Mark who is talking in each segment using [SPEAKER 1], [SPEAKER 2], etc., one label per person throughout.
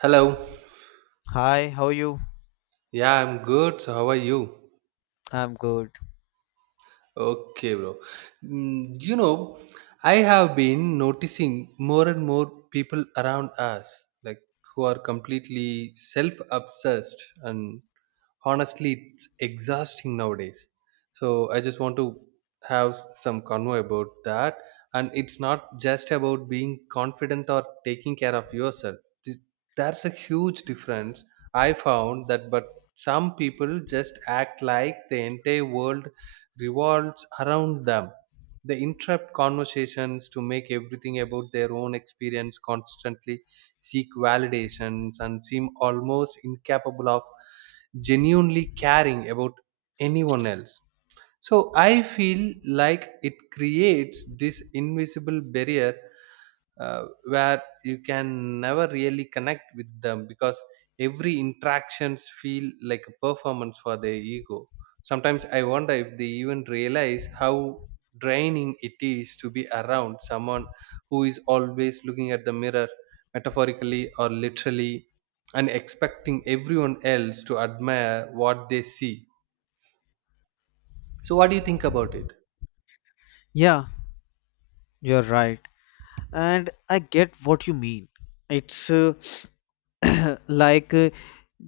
[SPEAKER 1] Hello.
[SPEAKER 2] Hi, how are you?
[SPEAKER 1] Yeah, I'm good. So how are you?
[SPEAKER 2] I'm good.
[SPEAKER 1] Okay, bro. You know, I have been noticing more and more people around us, like, who are completely self obsessed, and honestly it's exhausting nowadays, so I just want to have some convo about that. And it's not just about being confident or taking care of yourself. Th- that's a huge difference I found. That but some people just act like the entire world revolves around them. They interrupt conversations to make everything about their own experience, constantly seek validations, and seem almost incapable of genuinely caring about anyone else. So I feel like it creates this invisible barrier, where you can never really connect with them, because every interactions feel like a performance for their ego. Sometimes I wonder if they even realize how draining it is to be around someone who is always looking at the mirror, metaphorically or literally, and expecting everyone else to admire what they see. So what do you think about it?
[SPEAKER 2] Yeah, you're right. And I get what you mean. It's like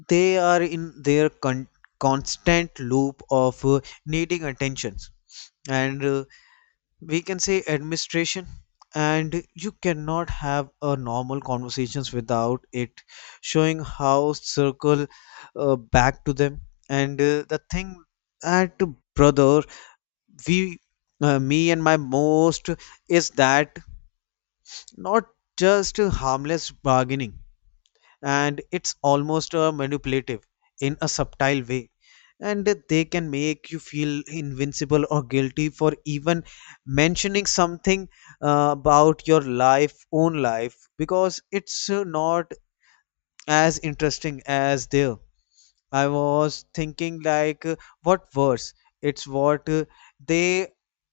[SPEAKER 2] they are in their constant loop of needing attention. And we can say administration. And you cannot have a normal conversations without it showing how circle back to them. And the thing that brother we me and my most is that not just a harmless bargaining, and it's almost a manipulative in a subtle way, and they can make you feel invincible or guilty for even mentioning something about your life own life because it's not as interesting as there. I was thinking like what worse it's what they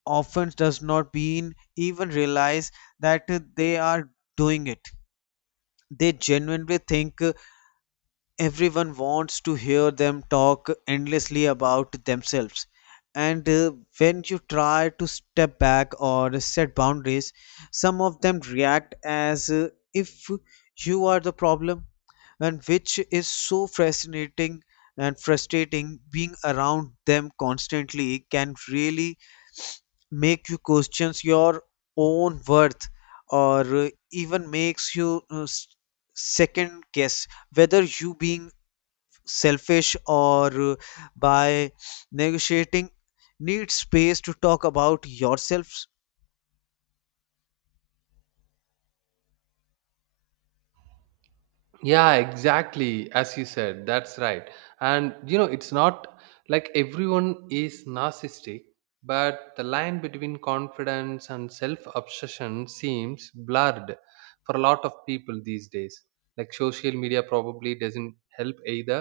[SPEAKER 2] often does not been even realize that they are doing it. They genuinely think everyone wants to hear them talk endlessly about themselves. And when you try to step back or set boundaries, some of them react as if you are the problem, and which is so fascinating and frustrating. Being around them constantly can really make you question your own worth, or even makes you second guess whether you being selfish or by negotiating need space to talk about yourselves.
[SPEAKER 1] Yeah, exactly, as you said, that's right. And you know, it's not like everyone is narcissistic, but the line between confidence and self obsession seems blurred for a lot of people these days. Like, social media probably doesn't help either.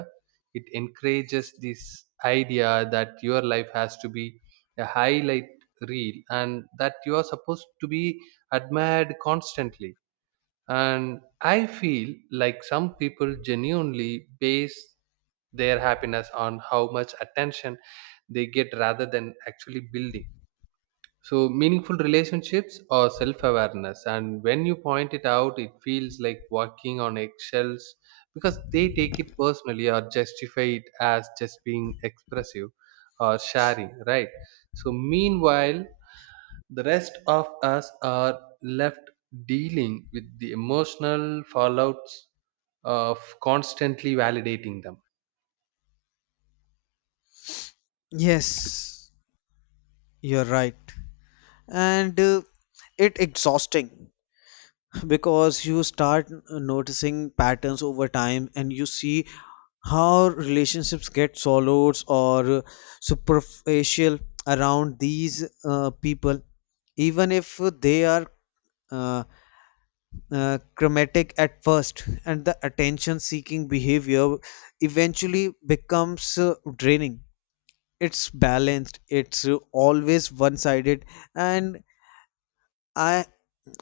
[SPEAKER 1] It encourages this idea that your life has to be a highlight reel, and that you are supposed to be admired constantly. And I feel like some people genuinely base their happiness on how much attention they get rather than actually building. So, meaningful relationships or self awareness. And when you point it out, it feels like walking on eggshells because they take it personally or justify it as just being expressive or sharing, right? So, meanwhile, the rest of us are left dealing with the emotional fallouts of constantly validating them.
[SPEAKER 2] Yes, you're right. And it exhausting because you start noticing patterns over time, and you see how relationships get swallowed or superficial around these people, even if they are uh, chromatic at first, and the attention seeking behavior eventually becomes draining. It's balanced, it's always one sided, and I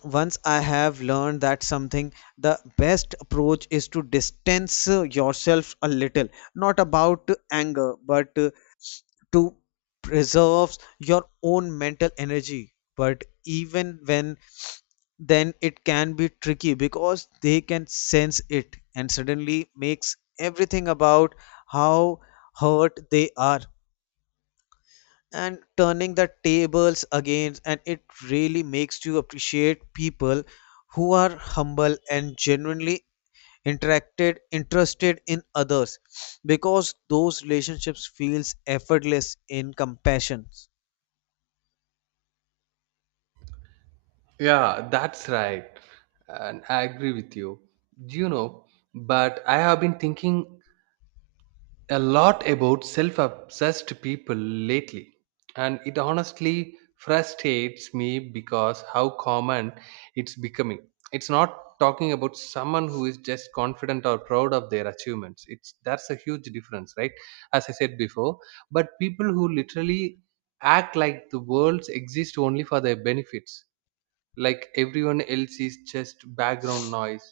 [SPEAKER 2] once I have learned that something the best approach is to distance yourself a little, not about anger but to preserve your own mental energy. But even when then it can be tricky because they can sense it and suddenly makes everything about how hurt they are, and turning the tables against. And it really makes you appreciate people who are humble and genuinely interacted interested in others, because those relationships feels effortless in compassion.
[SPEAKER 1] Yeah, that's right. And I agree with you. You know, but I have been thinking a lot about self obsessed people lately, and it honestly frustrates me because how common it's becoming. It's not talking about someone who is just confident or proud of their achievements. It's, that's a huge difference, right? As I said before. But people who literally act like the worlds exist only for their benefits, like everyone else is just background noise.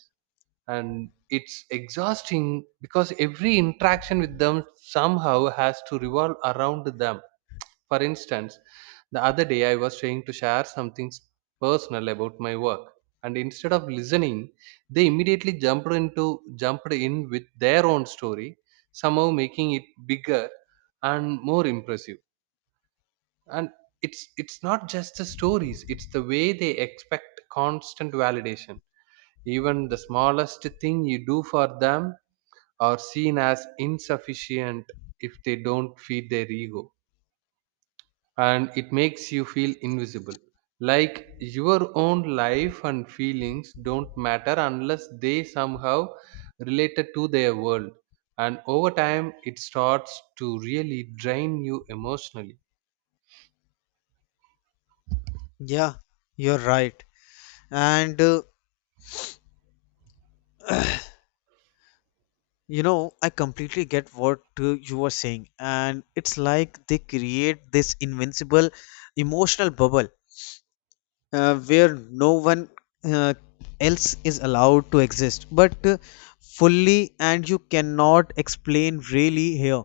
[SPEAKER 1] And it's exhausting because every interaction with them somehow has to revolve around them. For instance, the other day I was trying to share something personal about my work, and instead of listening, they immediately jumped in with their own story, somehow making it bigger and more impressive. And it's not just the stories, it's the way they expect constant validation. Even the smallest thing you do for them are seen as insufficient if they don't feed their ego. And it makes you feel invisible, like your own life and feelings don't matter unless they somehow related to their world. And over time it starts to really drain you emotionally.
[SPEAKER 2] Yeah, you're right. And you know, I completely get what you were saying. And it's like they create this invincible emotional bubble where no one uh, else is allowed to exist, but fully, and you cannot explain really here.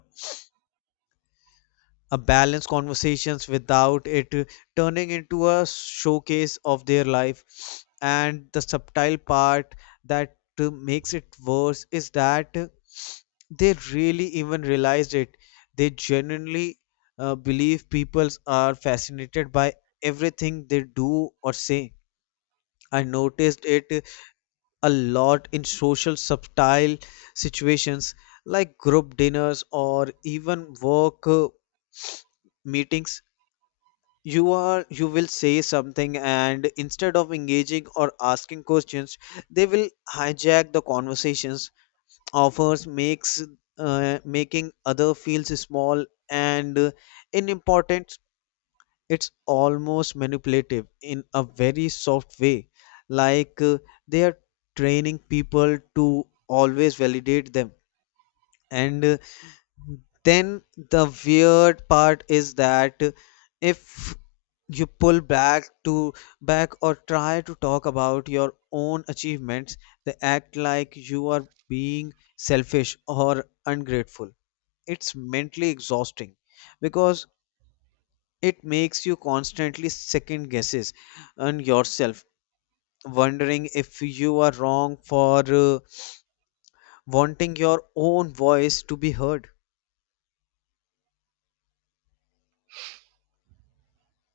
[SPEAKER 2] A balanced conversations without it turning into a showcase of their life. And the subtle part that makes it worse is that they really even realized it. They genuinely believe people are fascinated by everything they do or say. I noticed it a lot in social subtle situations, like group dinners or even work meetings. You are you will say something, and instead of engaging or asking questions, they will hijack the conversations, offers makes making other feels small and unimportant. It's almost manipulative in a very soft way, like they are training people to always validate them. And then the weird part is that if you pull back or try to talk about your own achievements, they act like you are being selfish or ungrateful. It's mentally exhausting because it makes you constantly second guesses on yourself, wondering if you are wrong for wanting your own voice to be heard.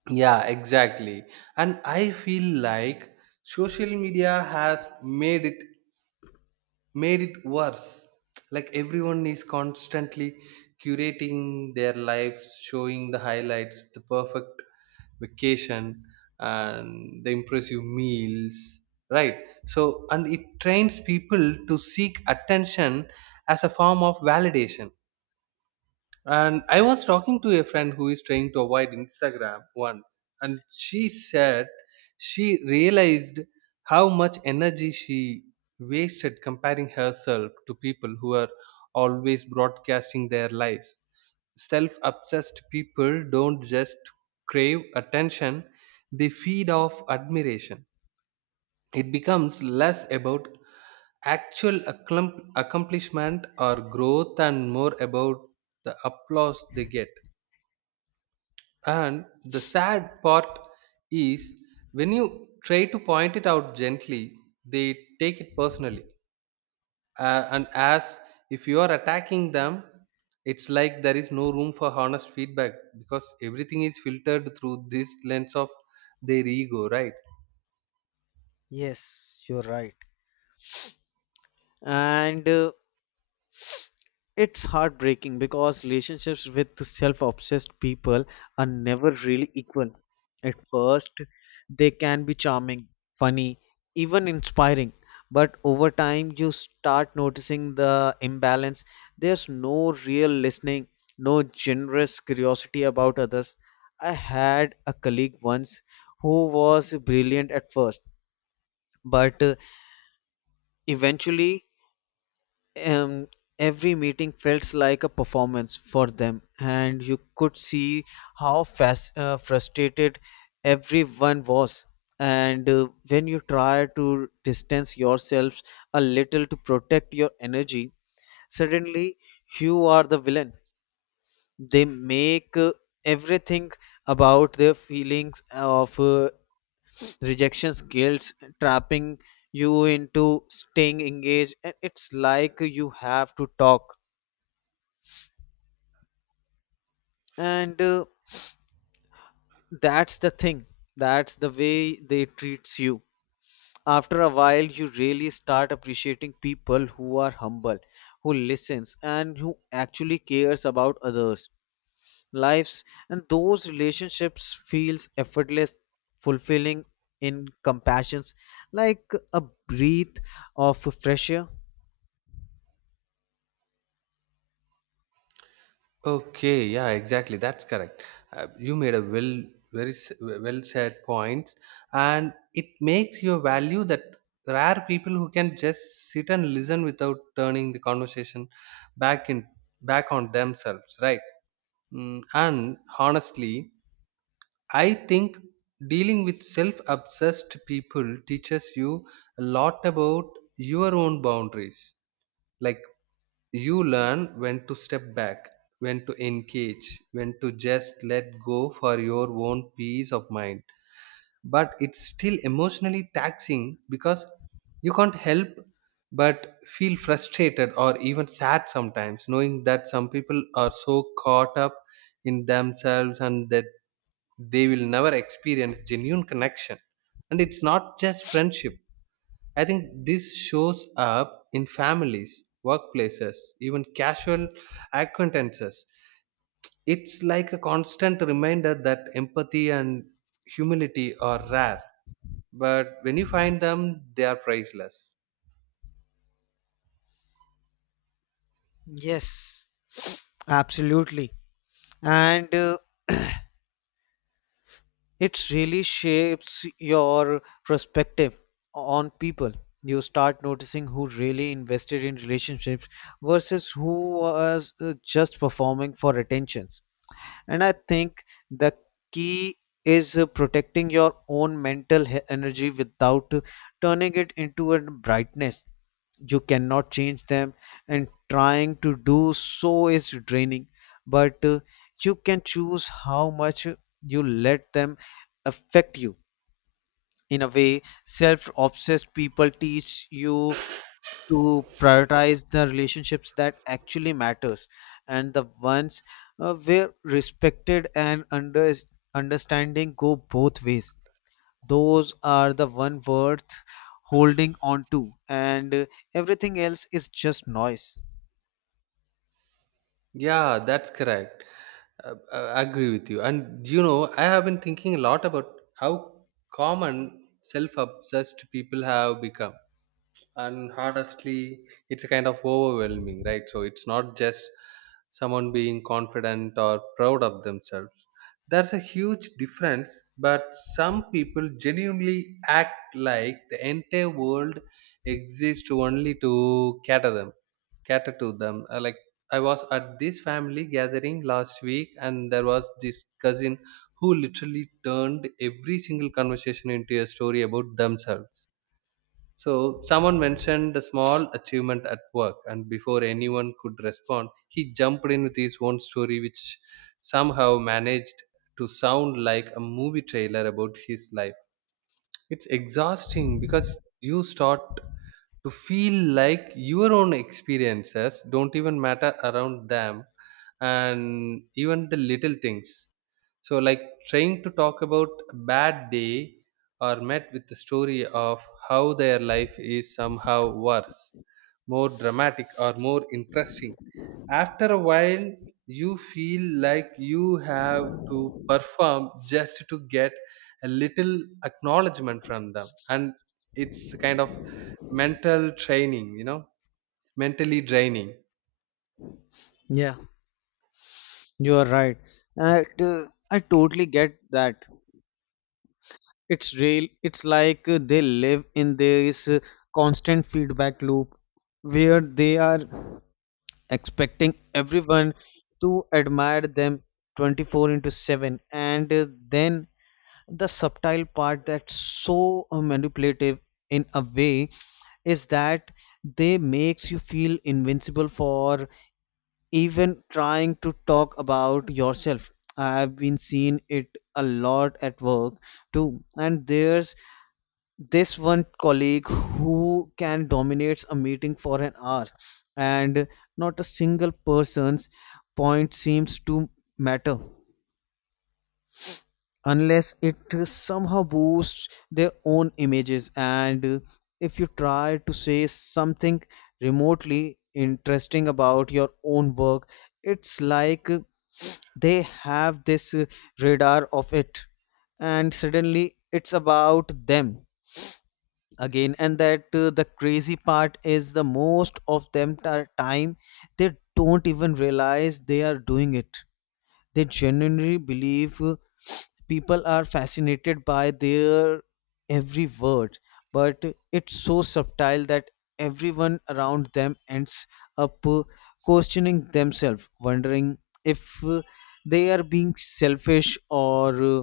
[SPEAKER 1] Yeah, exactly. And I feel like social media has made it worse. Like, everyone is constantly curating their lives, showing the highlights, the perfect vacation, and the impressive meals, right? So, and it trains people to seek attention as a form of validation. And I was talking to a friend who is trying to avoid Instagram once, and she said she realized how much energy she wasted comparing herself to people who are always broadcasting their lives. Self obsessed people don't just crave attention, they feed off admiration. It becomes less about accomplishment or growth and more about the applause they get. And the sad part is when you try to point it out gently, they take it personally. And as if you are attacking them, it's like there is no room for honest feedback because everything is filtered through this lens of their ego, right?
[SPEAKER 2] Yes, you're right. And It's heartbreaking because relationships with self obsessed people are never really equal. At first, they can be charming, funny, even inspiring, but over time, you start noticing the imbalance. There's no real listening, no generous curiosity about others. I had a colleague once who was brilliant at first, but eventually um, every meeting felt like a performance for them, and you could see how fast, frustrated everyone was. And when you try to distance yourselves a little to protect your energy, suddenly you are the villain. They make everything about their feelings of rejections, guilt, trapping you into staying engaged. And it's like you have to talk, and that's the thing, that's the way they treats you. After a while you really start appreciating people who are humble, who listens and who actually cares about others lives, and those relationships feels effortless, fulfilling, in compassions, like a breath of fresh air.
[SPEAKER 1] Okay, yeah, exactly. That's correct. You made a very well said points, and it makes your value that there are people who can just sit and listen without turning the conversation back in back on themselves, right? And honestly, I think dealing with self obsessed people teaches you a lot about your own boundaries. Like, you learn when to step back, when to engage, when to just let go for your own peace of mind. But it's still emotionally taxing because you can't help but feel frustrated or even sad sometimes, knowing that some people are so caught up in themselves and that they will never experience genuine connection. And it's not just friendship, I think this shows up in families, workplaces, even casual acquaintances. It's like a constant reminder that empathy and humility are rare, but when you find them, they are priceless.
[SPEAKER 2] Yes, absolutely. And It really shapes your perspective on people. You start noticing who really invested in relationships versus who was just performing for attentions. And I think the key is protecting your own mental energy without turning it into a brightness. You cannot change them, and trying to do so is draining, but you can choose how much you let them affect you. In a way, self-obsessed people teach you to prioritize the relationships that actually matters, and the ones where respected and understanding go both ways. Those are the one worth holding on to, and everything else is just noise.
[SPEAKER 1] Yeah, that's correct. I agree with you. And you know, I have been thinking a lot about how common self obsessed people have become, and honestly it's a kind of overwhelming, right? So it's not just someone being confident or proud of themselves, there's a huge difference. But some people genuinely act like the entire world exists only to cater to them. Like, I was at this family gathering last week, and there was this cousin who literally turned every single conversation into a story about themselves. So someone mentioned a small achievement at work, and before anyone could respond, he jumped in with his own story, which somehow managed to sound like a movie trailer about his life. It's exhausting because you start to feel like your own experiences don't even matter around them, and even the little things. So, like, trying to talk about a bad day or met with the story of how their life is somehow worse, more dramatic, or more interesting. After a while, you feel like you have to perform just to get a little acknowledgement from them. And it's kind of mental training. Mentally draining.
[SPEAKER 2] Yeah, you are right. and I totally get that. It's real. It's like they live in this constant feedback loop where they are expecting everyone to admire them 24/7, and then the subtle part that's so manipulative in a way is that they makes you feel invincible for even trying to talk about yourself. I've been seeing it a lot at work too, and there's this one colleague who can dominates a meeting for an hour, and not a single person's point seems to matter unless it somehow boosts their own images. And if you try to say something remotely interesting about your own work, it's like they have this radar of it, and suddenly it's about them again. And that the crazy part is the most of them time they don't even realize they are doing it. They genuinely believe people are fascinated by their every word, but it's so subtle that everyone around them ends up questioning themselves, wondering if they are being selfish or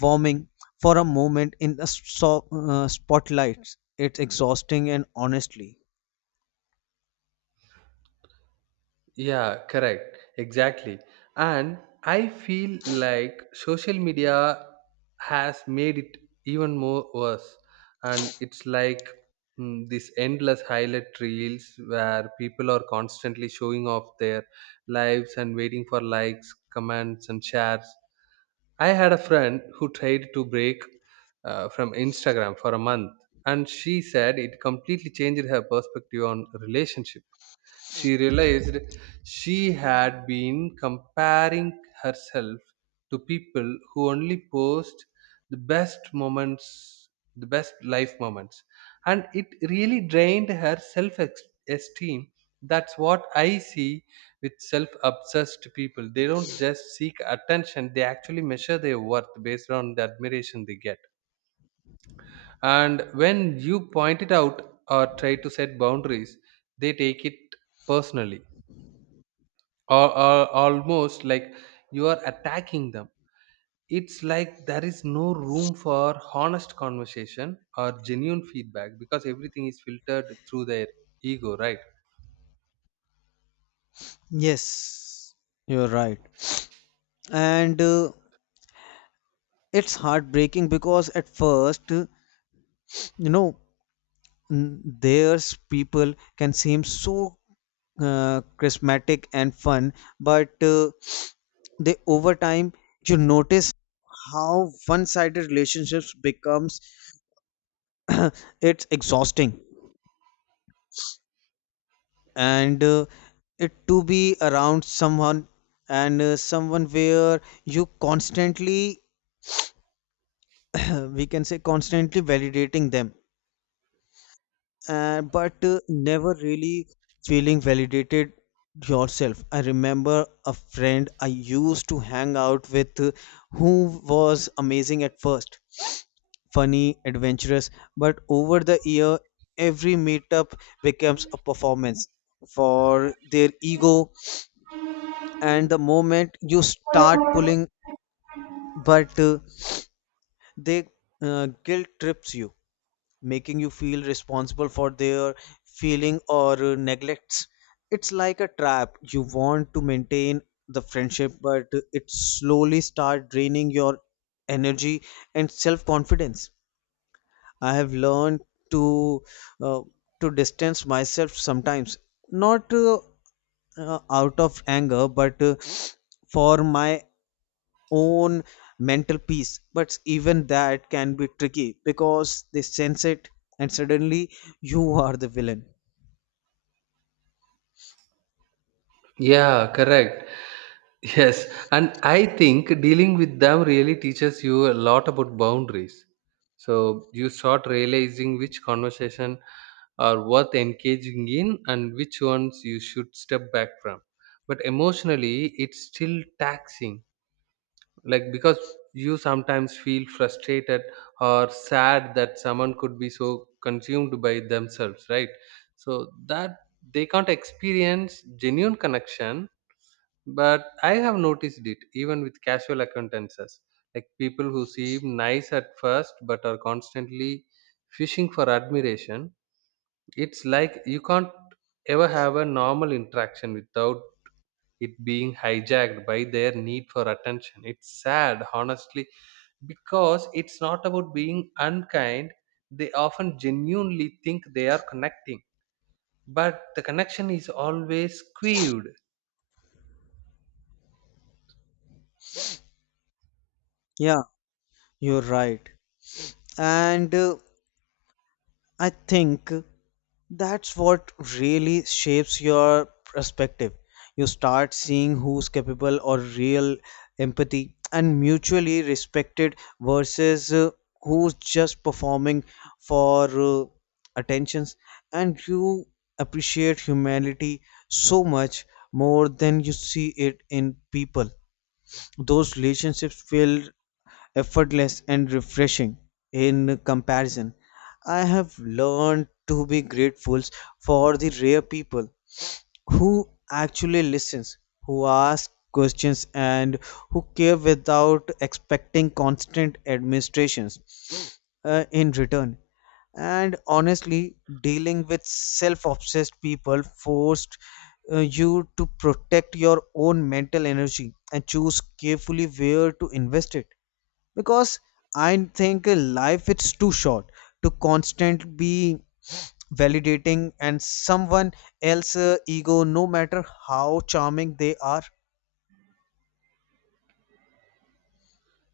[SPEAKER 2] warming for a moment in the spotlight. It's exhausting and honestly.
[SPEAKER 1] Yeah, correct. Exactly. And I feel like social media has made it even more worse. And it's like, this endless highlight reels where people are constantly showing off their lives and waiting for likes, comments, and shares. I had a friend who tried to break from Instagram for a month, and she said it completely changed her perspective on relationship. She realized she had been comparing herself to people who only post the best moments, the best life moments, and it really drained her self esteem. That's what I see with self obsessed people. They don't just seek attention, they actually measure their worth based on the admiration they get. And when you point it out or try to set boundaries, they take it personally, or al almost like you are attacking them. It's like there is no room for honest conversation or genuine feedback because everything is filtered through their ego, right?
[SPEAKER 2] Yes, you're right. And it's heartbreaking because at first, you know, n- theirs people can seem so charismatic and fun, but they over time you notice how one-sided relationships becomes. It's exhausting, and it to be around someone, and someone where you constantly we can say constantly validating them, but never really feeling validated yourself. I remember a friend I used to hang out with who was amazing at first, funny, adventurous, but over the year, every meetup becomes a performance for their ego. And the moment you start pulling, but they guilt trips you, making you feel responsible for their feeling or neglects. It's like a trap. You want to maintain the friendship, but it slowly start draining your energy and self confidence. I have learned to uh, to distance myself sometimes, not out of anger but for my own mental peace. But even that can be tricky because they sense it, and suddenly you are the villain.
[SPEAKER 1] Yeah, correct. Yes, and I think dealing with them really teaches you a lot about boundaries. So you start realizing which conversation are worth engaging in and which ones you should step back from. But emotionally, it's still taxing, like, because you sometimes feel frustrated or sad that someone could be so consumed by themselves, right? So that they can't experience genuine connection. But I have noticed it even with casual acquaintances, like people who seem nice at first but are constantly fishing for admiration. It's like you can't ever have a normal interaction without it being hijacked by their need for attention. It's sad, honestly, because it's not about being unkind. They often genuinely think they are connecting, but the connection is always skewed.
[SPEAKER 2] Yeah, you're right. And I think that's what really shapes your perspective. You start seeing who's capable or real empathy and mutually respected versus who's just performing for attentions, and you appreciate humanity so much more than you see it in people. Those relationships feel effortless and refreshing in comparison. I have learned to be grateful for the rare people who actually listens, who ask questions and who care without expecting constant administrations in return. And honestly, dealing with self-obsessed people forced you to protect your own mental energy and choose carefully where to invest it, because I think life is too short to constant be validating and someone else ego no matter how charming they are.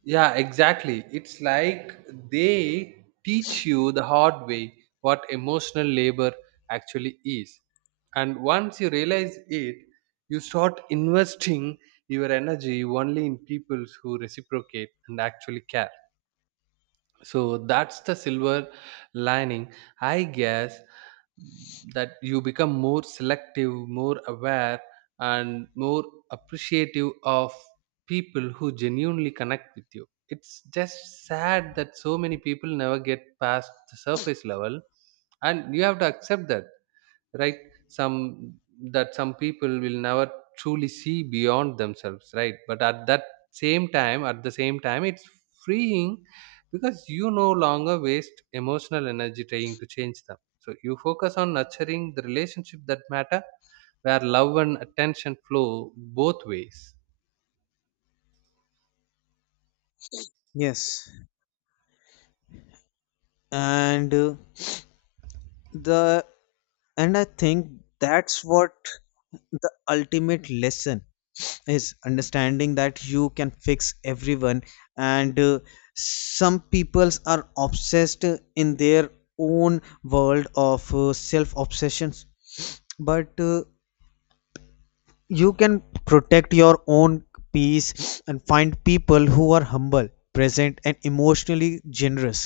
[SPEAKER 1] Yeah, exactly. It's like they teach you the hard way what emotional labor actually is. And once you realize it, you start investing your energy only in people who reciprocate and actually care. So that's the silver lining, I guess, that you become more selective, more aware, and more appreciative of people who genuinely connect with you. It's just sad that so many people never get past the surface level, and you have to accept that, right? some some people will never truly see beyond themselves, right? But at that same time at the same time, it's freeing because you no longer waste emotional energy trying to change them, so you focus on nurturing the relationship that matter, where love and attention flow both ways.
[SPEAKER 2] Yes, and the and I think that's what the ultimate lesson is, understanding that you can fix everyone, and some peoples are obsessed in their own world of self obsessions, but you can protect your own peace and find people who are humble, present and emotionally generous.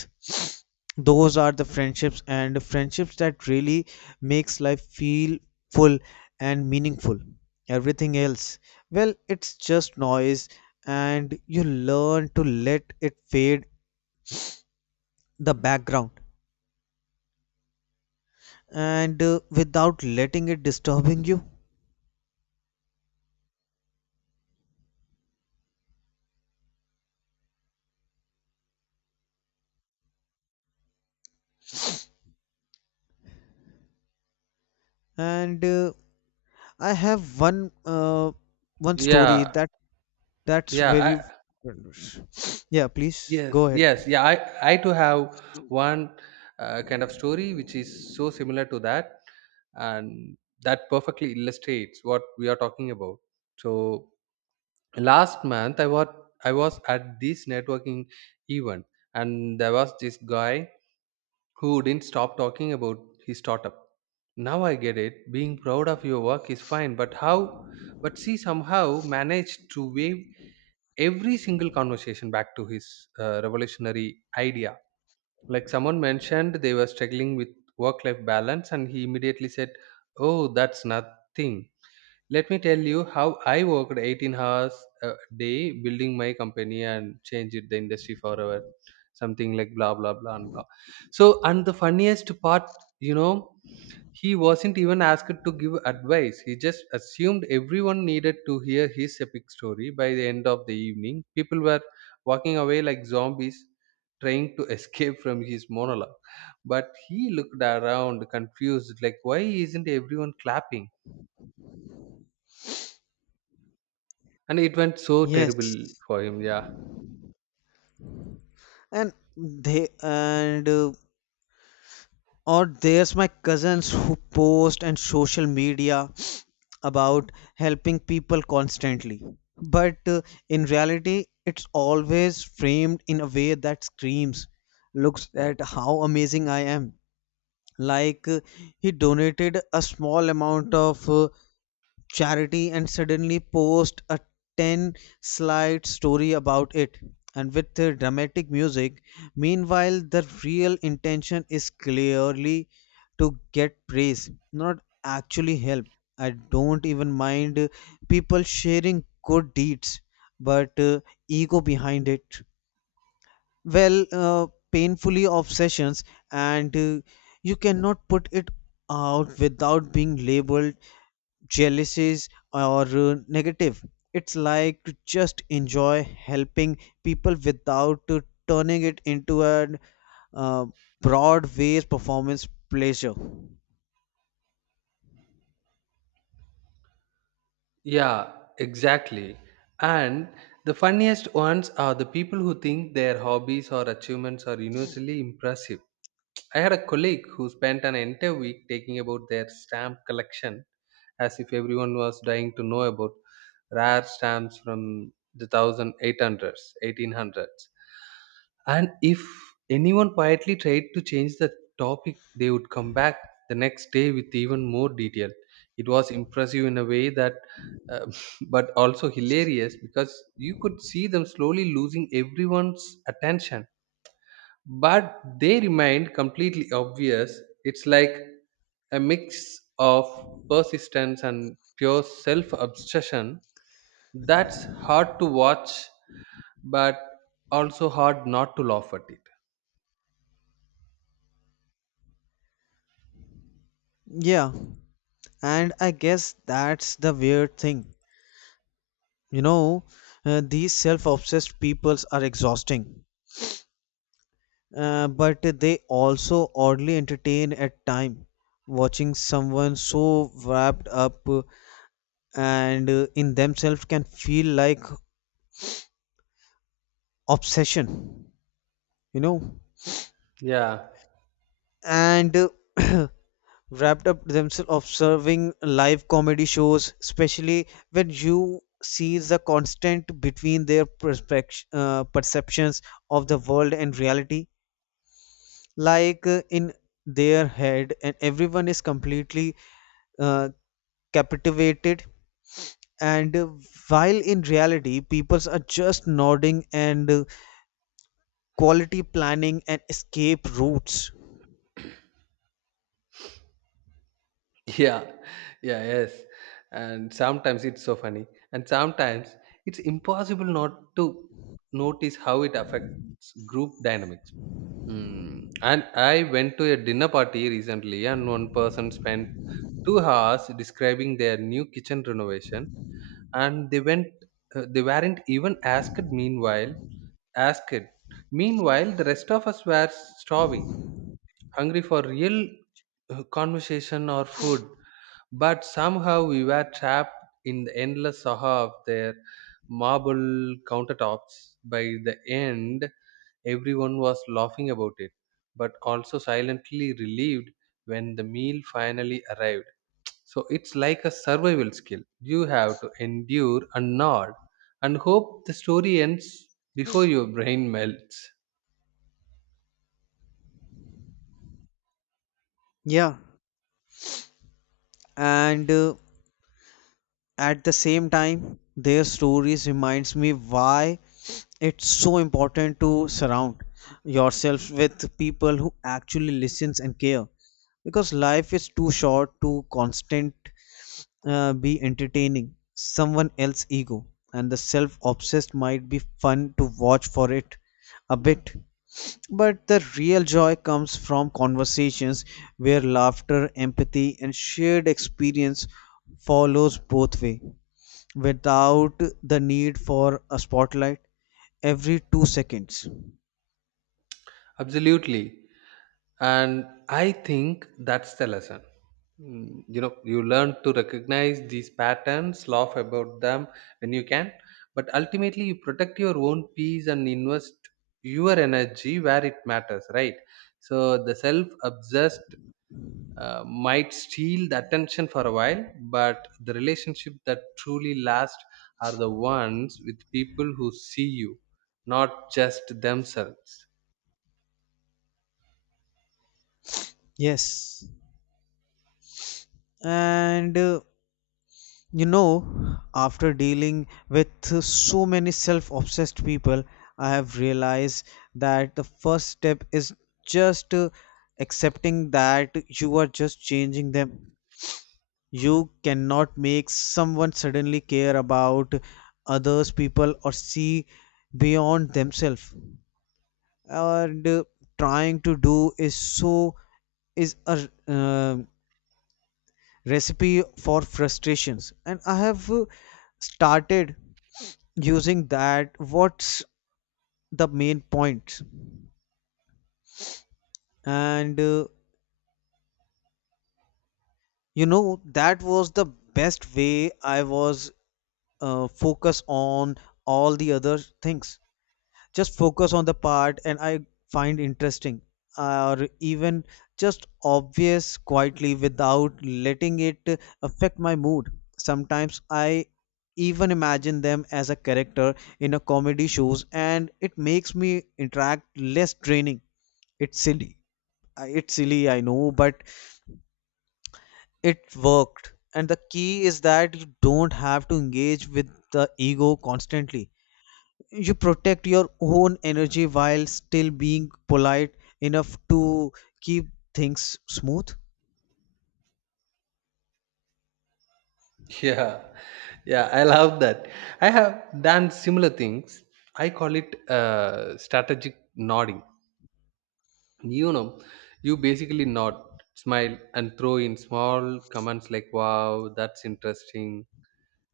[SPEAKER 2] Those are the friendships and friendships that really makes life feel full and meaningful. Everything else, well, it's just noise, and you learn to let it fade the background, and without letting it disturbing you. And I have one story
[SPEAKER 1] Yeah.
[SPEAKER 2] that that's
[SPEAKER 1] yeah
[SPEAKER 2] very
[SPEAKER 1] I,
[SPEAKER 2] yeah please
[SPEAKER 1] yes,
[SPEAKER 2] go
[SPEAKER 1] yes,
[SPEAKER 2] ahead.
[SPEAKER 1] yeah. I too have one kind of story which is so similar to that, and that perfectly illustrates what we are talking about. So last month I was at this networking event, and there was this guy who didn't stop talking about his startup. Now I get it, being proud of your work is fine, but she somehow managed to wave every single conversation back to his revolutionary idea. Like, someone mentioned they were struggling with work life balance, and he immediately said, "Oh, that's nothing, let me tell you how I worked 18 hours a day building my company and changed the industry forever." Something like blah, blah, blah, and blah. So, and the funniest part, you know, he wasn't even asked to give advice. He just assumed everyone needed to hear his epic story. By the end of the evening, people were walking away like zombies trying to escape from his monologue. But he looked around confused, like, why isn't everyone clapping? And it went so terrible
[SPEAKER 2] Yes,
[SPEAKER 1] for him, yeah.
[SPEAKER 2] and they and or there's my cousins who post on social media about helping people constantly. But in reality, it's always framed in a way that screams, looks at how amazing I am. Like uh, he donated a small amount of charity and suddenly post a 10 slide story about it and with the dramatic music. Meanwhile, the real intention is clearly to get praise, not actually help. I don't even mind people sharing good deeds, but ego behind it, well painfully obsessions, and you cannot put it out without being labeled jealousies or negative. It's like to just enjoy helping people without turning it into a uh, broad-based performance pleasure.
[SPEAKER 1] Yeah, exactly. And the funniest ones are the people who think their hobbies or achievements are universally impressive. I had a colleague who spent an entire week taking about their stamp collection, as if everyone was dying to know about rare stamps from the 1800s. And if anyone quietly tried to change the topic, they would come back the next day with even more detail. It was impressive in a way that, uh, but also hilarious because you could see them slowly losing everyone's attention, but they remained completely obvious. It's like a mix of persistence and pure self obsession that's hard to watch, but also hard not to laugh at it.
[SPEAKER 2] Yeah, and I guess that's the weird thing, you know, these self-obsessed peoples are exhausting, but they also oddly entertain at time, watching someone so wrapped up and in themselves can feel like obsession, you know,
[SPEAKER 1] Yeah,
[SPEAKER 2] and wrapped up themselves observing live comedy shows, especially when you see the constant between their perceptions of the world and reality, like in their head, and everyone is completely uh, captivated. And while in reality, peoples are just nodding and quality planning and escape routes.
[SPEAKER 1] yeah, yeah, yes. And sometimes it's so funny, and sometimes it's impossible not to notice how it affects group dynamics. Hmm. And I went to a dinner party recently, and one person spent 2 hours describing their new kitchen renovation, and they went, they weren't even asked. Meanwhile, the rest of us were starving, hungry for real conversation or food. But somehow we were trapped in the endless saga of their marble countertops. By the end, everyone was laughing about it, but also silently relieved when the meal finally arrived. So it's like a survival skill. You have to endure and nod and hope the story ends before your brain melts.
[SPEAKER 2] Yeah, and at the same time their stories reminds me why it's so important to surround yourself with people who actually listens and care, because life is too short to constant be entertaining someone else's ego. And the self-obsessed might be fun to watch for it a bit, but the real joy comes from conversations where laughter empathy and shared experience follows both way, without the need for a spotlight every 2 seconds.
[SPEAKER 1] Absolutely. And I think that's the lesson. Mm, you know, you learn to recognize these patterns, laugh about them when you can, but ultimately you protect your own peace and invest your energy where it matters, right? So the self obsessed, might steal the attention for a while, but the relationship that truly last are the ones with people who see you, not just themselves.
[SPEAKER 2] Yes. And you know, after dealing with so many self obsessed people, I have realized that the first step is just accepting that you are just changing them. You cannot make someone suddenly care about others people or see beyond themselves. And trying to do is so is a recipe for frustrations. And I have started using that, what's the main point? And you know, that was the best way. I was focus on all the other things, just focus on the part and I find interesting, or even just obvious quietly without letting it affect my mood. Sometimes I even imagine them as a character in a comedy shows, and it makes me interact less draining. It's silly. It's silly, I know, but it worked. And the key is that you don't have to engage with the ego constantly. You protect your own energy while still being polite enough to keep things smooth.
[SPEAKER 1] Yeah, yeah, I love that. I have done similar things. I call it strategic nodding. You know, you basically nod, smile, and throw in small comments like, wow, that's interesting,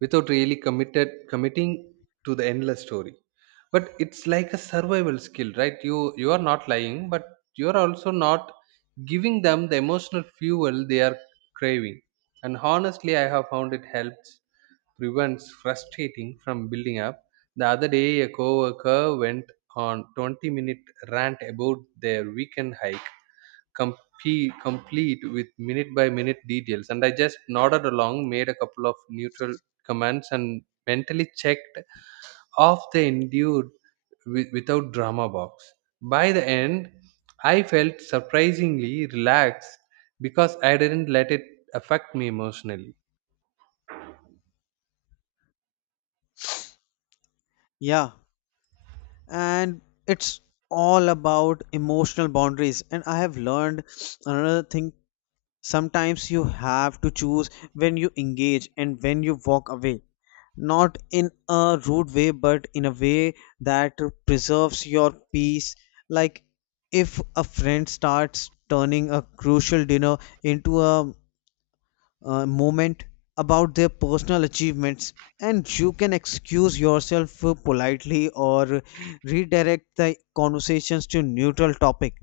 [SPEAKER 1] without really committed committing to the endless story. But it's like a survival skill, right? You are not lying, but you are also not giving them the emotional fuel they are craving. And honestly, I have found it helps prevents frustrating from building up. The other day a coworker went on 20-minute rant about their weekend hike, complete with minute by minute details. And I just nodded along, made a couple of neutral comments, and mentally checked off the endured without drama box. By the end, I felt surprisingly relaxed because I didn't let it affect me emotionally.
[SPEAKER 2] Yeah, and it's all about emotional boundaries, and I have learned another thing. Sometimes you have to choose when you engage and when you walk away, not in a rude way but in a way that preserves your peace. Like if a friend starts turning a crucial dinner into a moment about their personal achievements, and you can excuse yourself politely or redirect the conversations to neutral topic.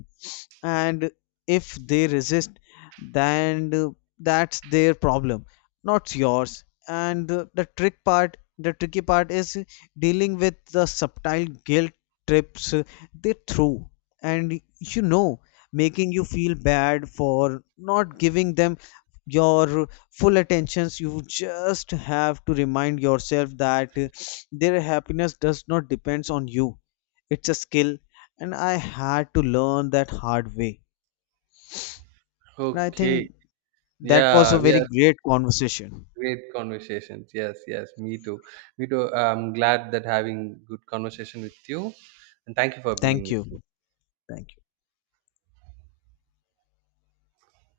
[SPEAKER 2] And if they resist, then that's their problem, not yours. And the tricky part is dealing with the subtle guilt trips they throw, and you know, making you feel bad for not giving them your full attentions. You just have to remind yourself that their happiness does not depends on you. It's a skill, and I had to learn that hard way. And I
[SPEAKER 1] Okay.
[SPEAKER 2] think that was a
[SPEAKER 1] Yeah, we
[SPEAKER 2] very
[SPEAKER 1] have
[SPEAKER 2] great conversation.
[SPEAKER 1] great conversations. Yes, yes, me too. Me too. I'm glad that having good conversation with you, and thank you for being
[SPEAKER 2] Thank
[SPEAKER 1] with me.
[SPEAKER 2] you. Thank you.